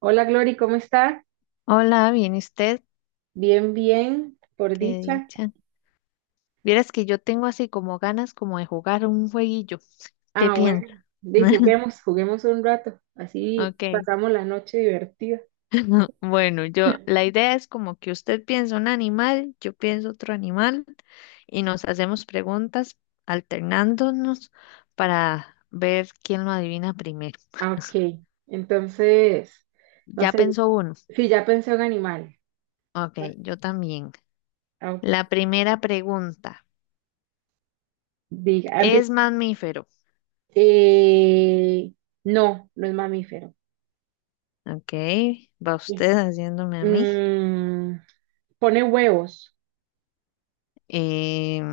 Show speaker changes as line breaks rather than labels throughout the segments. Hola Glory, ¿cómo está?
Hola, bien, ¿y usted?
Bien, bien, por
Qué
dicha.
dicha. Vieras que yo tengo así como ganas como de jugar un jueguillo. ¿Qué
Ah,
piensa?
bueno, de juguemos, juguemos un rato, así
Ok.
pasamos la noche divertida.
Bueno, yo, la idea es como que usted piensa un animal, yo pienso otro animal y nos hacemos preguntas alternándonos para ver quién lo adivina primero.
Ah, ok, entonces, no
Ya
sé,
pensó uno.
si ya pensé un animal.
Ok, yo también.
Ah, ok.
La primera pregunta,
Diga,
¿es mamífero?
eh, no, no es mamífero.
Ok, va usted haciéndome a mí.
Mm, pone huevos.
Em,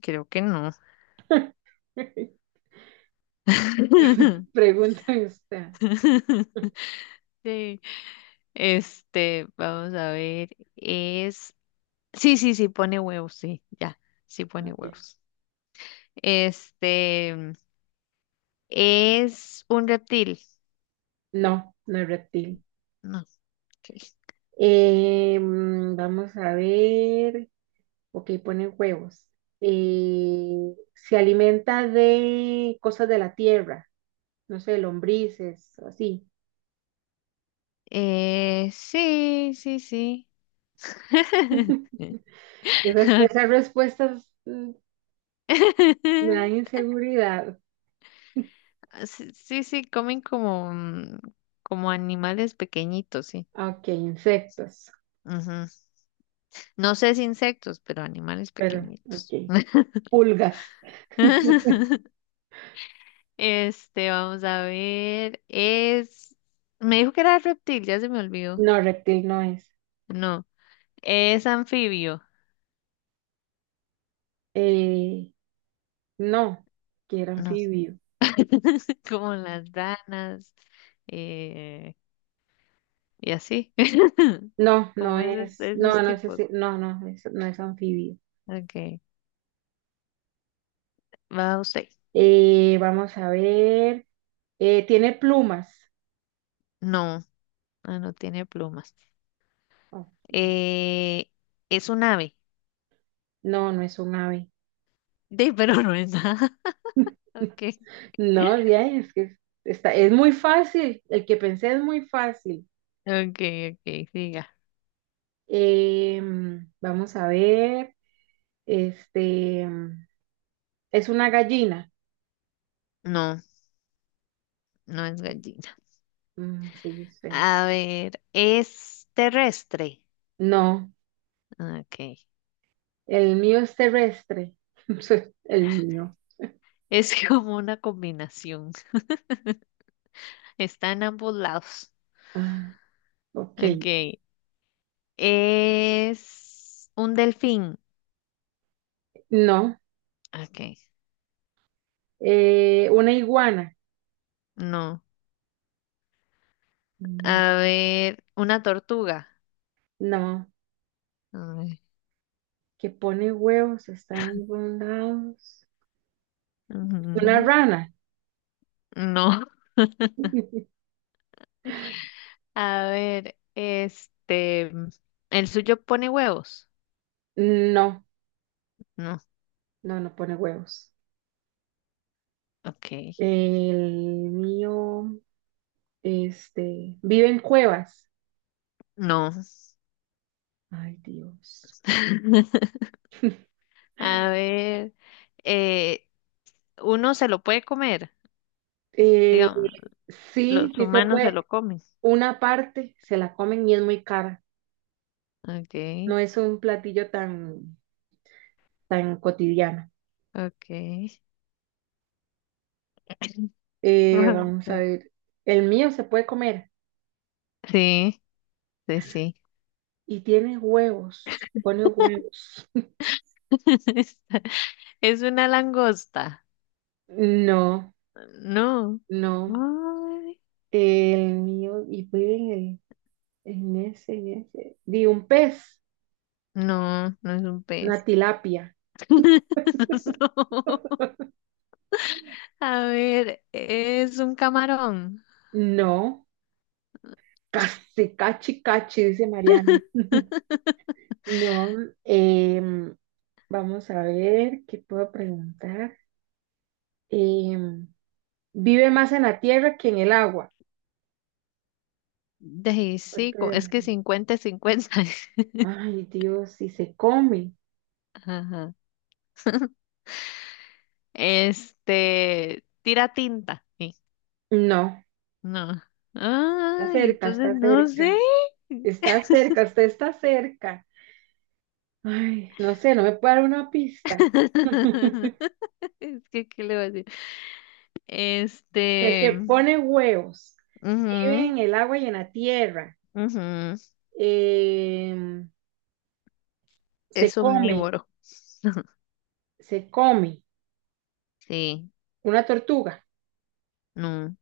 Creo que no.
Pregunta usted.
Sí. Este, vamos a ver, es... Sí, sí, sí, pone huevos, sí, ya, sí pone
Ok.
huevos. Este, es un reptil.
No, no es reptil.
No, ok.
Vamos a ver. Ok, pone huevos. Se alimenta de cosas de la tierra, no sé, lombrices, así.
Sí, sí, sí.
Esas, esas respuestas me dan inseguridad.
Sí, sí, sí, comen como, como animales pequeñitos, sí.
Ok, insectos,
No sé si insectos, pero animales
pero
pequeñitos.
ok. Pulgas.
Este, vamos a ver. Es. Me dijo que era reptil, ya se me olvidó.
No, reptil no es.
No, es anfibio.
Eh, no, que era
No,
anfibio.
como las ranas, eh, y así.
No, no
Como esos,
es, no,
esos
no es
tipos.
así, no, no, no es anfibio.
Ok, va usted.
Vamos a ver. Tiene plumas.
No, ah, no tiene plumas.
Oh,
Eh, es un ave.
no, no es un ave.
De, pero no es nada. Ok,
No, ya es que está, es muy fácil. El que pensé es muy fácil.
ok, ok, siga.
Vamos a ver. Este em, es una gallina.
No, no es gallina.
Mm, sí, espera.
A ver, ¿es terrestre?
No,
Ah, ok.
el mío es terrestre. El mío.
Es como una combinación. Está en ambos lados.
Ah, ok.
Ok. Es un delfín.
No.
Ok.
Una iguana.
No.
Mm,
A ver, una tortuga.
no.
A ver,
Que pone huevos, está en algún lado. Una
ujú,
rana.
no. A ver, este, ¿el suyo pone huevos?
No,
No.
no, no pone huevos.
Ok.
El mío, este, vive en cuevas.
No.
Ay, Dios.
A ver, eh, ¿uno se lo puede comer?
Eh,
Digamos.
sí,
Los
sí se
humanos se
puede.
lo comen.
Una parte se la comen y es muy cara. No
Okay,
es un platillo tan, tan cotidiano.
okay.
Vamos a ver. El mío se puede comer
Sí, sí, sí, sí.
y tiene huevos. Pone huevos.
Es una langosta.
No.
No.
No,
Ay,
el mío, y vive en el, en ese, en ese. Di un pez,
no, no es un
una
pez.
tilapia.
No. A ver, es un camarón.
No, casi, cachi, cachi, dice Mariana. No, em, vamos a ver qué puedo preguntar. Em, vive más en la tierra que en el agua.
De sí,
Este,
es que cincuenta, cincuenta.
ay, Dios, si se come.
Ajá. Este, tira tinta. Sí,
No,
no.
está
Ay,
cerca,
entonces
está
no sé.
cerca. Está cerca, usted está cerca. Ay, no sé, no me puede dar una pista.
Es que, ¿qué le voy a decir? Este,
Es que pone huevos, vive
ujú,
en el agua y en la tierra,
ujú,
eh, se
es
come,
omnívoro.
se come
Sí,
una tortuga.
no.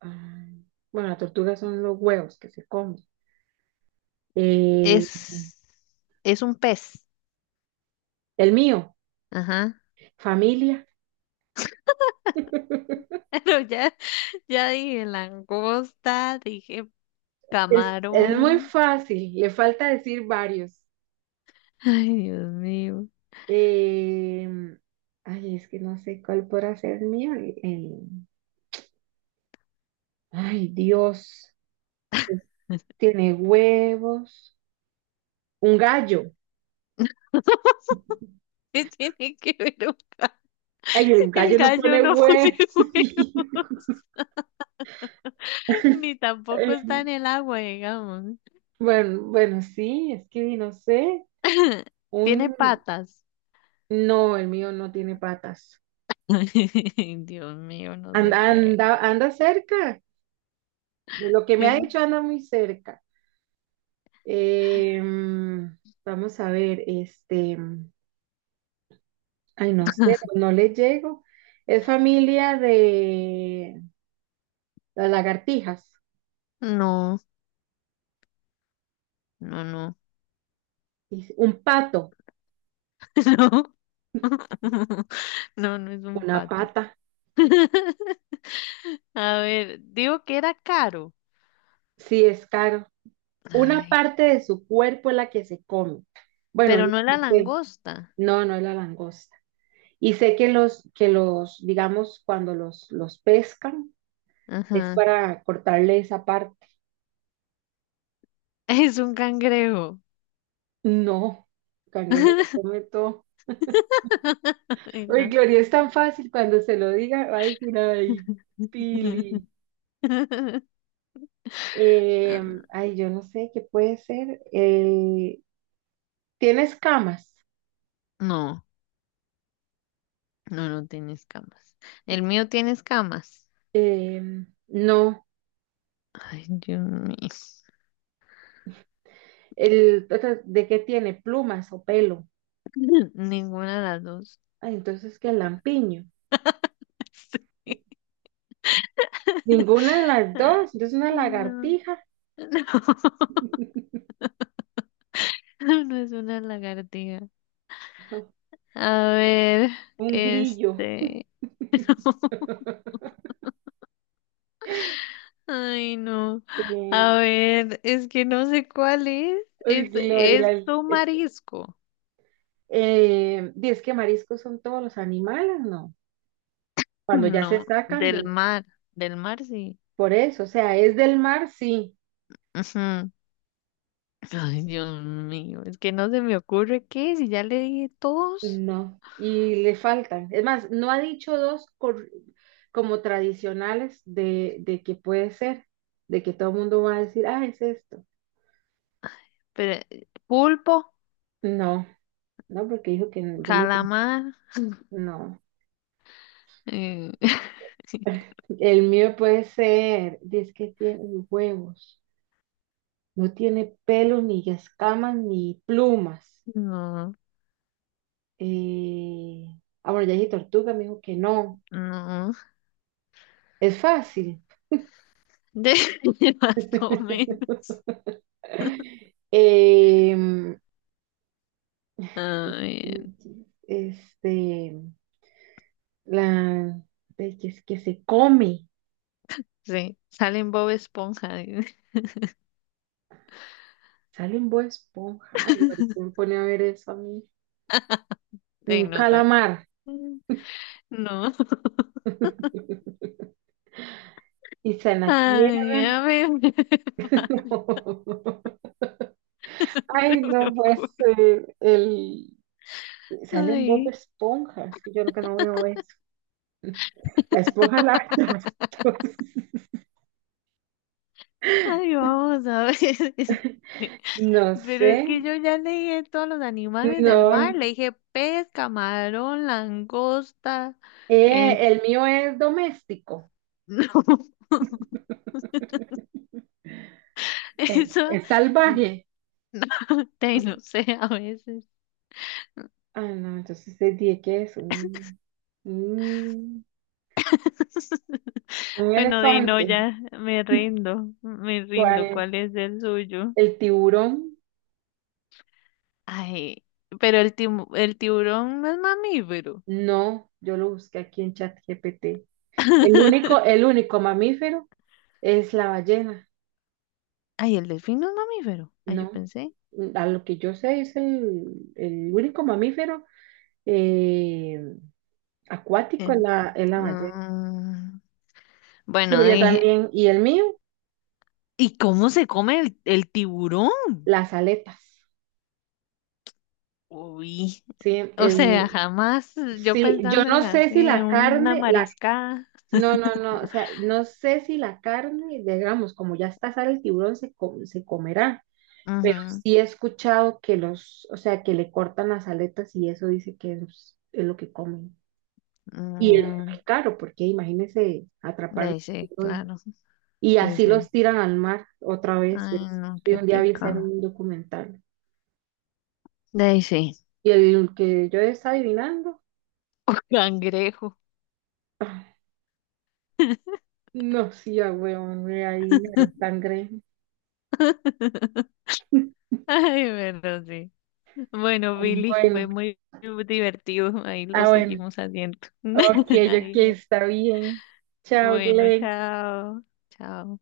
Ah, bueno, las tortugas son los huevos que se comen. Eh,
Es, es un pez.
el mío,
Ajá.
familia.
Pero ya, ya dije langosta, dije
Es muy
camarón.
fácil, le falta decir varios.
Ay, Dios mío.
Eh, ay, es que no sé cuál podrá ser mío. Ay, Dios. Sí. Tiene huevos, un gallo.
¿Qué tiene que ver un
Ay, el
el
gallo no
gallo
pone
no pone
huevos.
huevos? Ni tampoco
Eh,
está en el agua, digamos.
bueno, bueno, sí, es que no sé.
Tiene
Un
patas.
No, el mío no tiene patas.
Dios mío, no sé
Anda,
qué
anda, anda cerca. De lo que me ha
es.
dicho, anda muy cerca. Eh, mm, vamos a ver, este, ay, no sé, no le llego. Es familia de las lagartijas.
No, no, no,
Dice, un pato,
no. No, no es un
una
pato.
pata.
A ver, digo que era caro.
Sí, es caro. Una
Ay,
parte de su cuerpo es la que se come. Bueno,
pero
yo
no era
que sé.
langosta.
No, no es la langosta. Y sé que los, digamos, cuando los pescan, es
Ajá.
para cortarle esa parte.
Es un cangrejo.
No, el cangrejo se come todo.
Ay,
Uy,
no.
Gloria, es tan fácil cuando se lo diga, va a decir, ay, Pili. Eh, ay, yo no sé qué puede ser. ¿Tiene escamas?
No, no, no tiene escamas. El mío tiene escamas.
Eh, no.
Ay, Dios mío.
El, otra, ¿de qué tiene? ¿Plumas o pelo?
Ninguna de las dos.
Ay, entonces, ¿qué lampiño?
Sí.
Ninguna de las dos. Entonces, una
No,
lagartija,
no, no es una lagartija. A ver,
un grillo.
este. Ay, no.
Eh,
A ver, es que no sé cuál es.
uy, Gloria,
Es un
es,
marisco.
y es que mariscos son todos los animales, ¿no? Cuando ya se
No,
sacan
del
de-
mar. Del mar, sí.
Por eso, o sea, es del mar, sí,
Ujú. Ay, Dios mío, es que no se me ocurre qué si ya le dije todos.
no, y le faltan. Es más, no ha dicho dos cor- como tradicionales de que puede ser, de que todo el mundo va a decir, ah, es esto.
Pero, pulpo,
No, no, porque dijo que yo le
calamar.
no,
eh,
el mío puede ser, es que tiene huevos, no tiene pelos, ni escamas, ni plumas.
no,
Eh, ah, bueno, ya dije tortuga, me dijo que no.
no.
Es fácil.
De más o menos.
Em,
A ver,
este, la de que, es que se come,
sí, salen Bob Esponja.
sale en Bob Esponja. Ay, ahorita me pone a ver eso a mí. Y
Sí,
un
no sé.
calamar.
Mm, no.
Y está en la
Ay,
tierra.
a ver. Vale,
Ay,
no se me
no, pues
ocurre.
el... Salen Bob
Ay.
Esponjas, que yo lo que no veo es la esponja lava trastos.
Ay, vamos a ver. Este.
No
Pero
sé,
es que yo ya leí dije todos los animales del
no.
mar. Le dije pez, camarón, langosta. Es
El mío es doméstico,
no. Eso.
es salvaje.
No, no sé, a veces.
Ah, no, entonces te dije que es un, un
Bueno, Dino,
elefante.
ya me rindo, me rindo.
¿Cuál?
¿Cuál es el suyo?
El tiburón.
Ay, pero el, el tiburón no es mamífero.
No, yo lo busqué aquí en ChatGPT. El único mamífero es la ballena.
Ay, el delfín no es mamífero. Ay, yo
No,
pensé.
a lo que yo sé es el único mamífero eh, acuático
eh,
en la ballena.
mm,
Sí, pero
bueno,
yo
dije,
también. Y el mío,
¿y cómo se come el tiburón?
las aletas.
Uy,
Sí,
o sea,
el,
jamás yo
sí, yo
pensando
no
en
sé
así,
si
en
la
una
carne, la,
mariscada.
no, no, no, o sea, no sé si la carne, digamos, como ya está sale el tiburón, se comerá. Pero
Ujú,
sí he escuchado que los, o sea, que le cortan las aletas y eso dice que es lo que comen. Y es
mm,
muy caro, porque imagínense
de
atrapar
ahí
un
sí,
tiburón.
claro.
Y
Sí,
así
sí.
los tiran al mar otra vez.
Ay, no,
Y
qué
un día vi esa en
pecado.
un documental.
De ahí sí.
Y el que yo estaba adivinando,
Cangrejo.
ah, no, sí, ah, weón, me adivinaron sangre.
Ay, pero sí. Bueno, Billy, fue
Bueno,
muy divertido. Ahí lo
ah, bueno,
seguimos haciendo.
ok, ok,
Ay,
está bien. Chao,
bueno,
Glenn.
chao. Chao.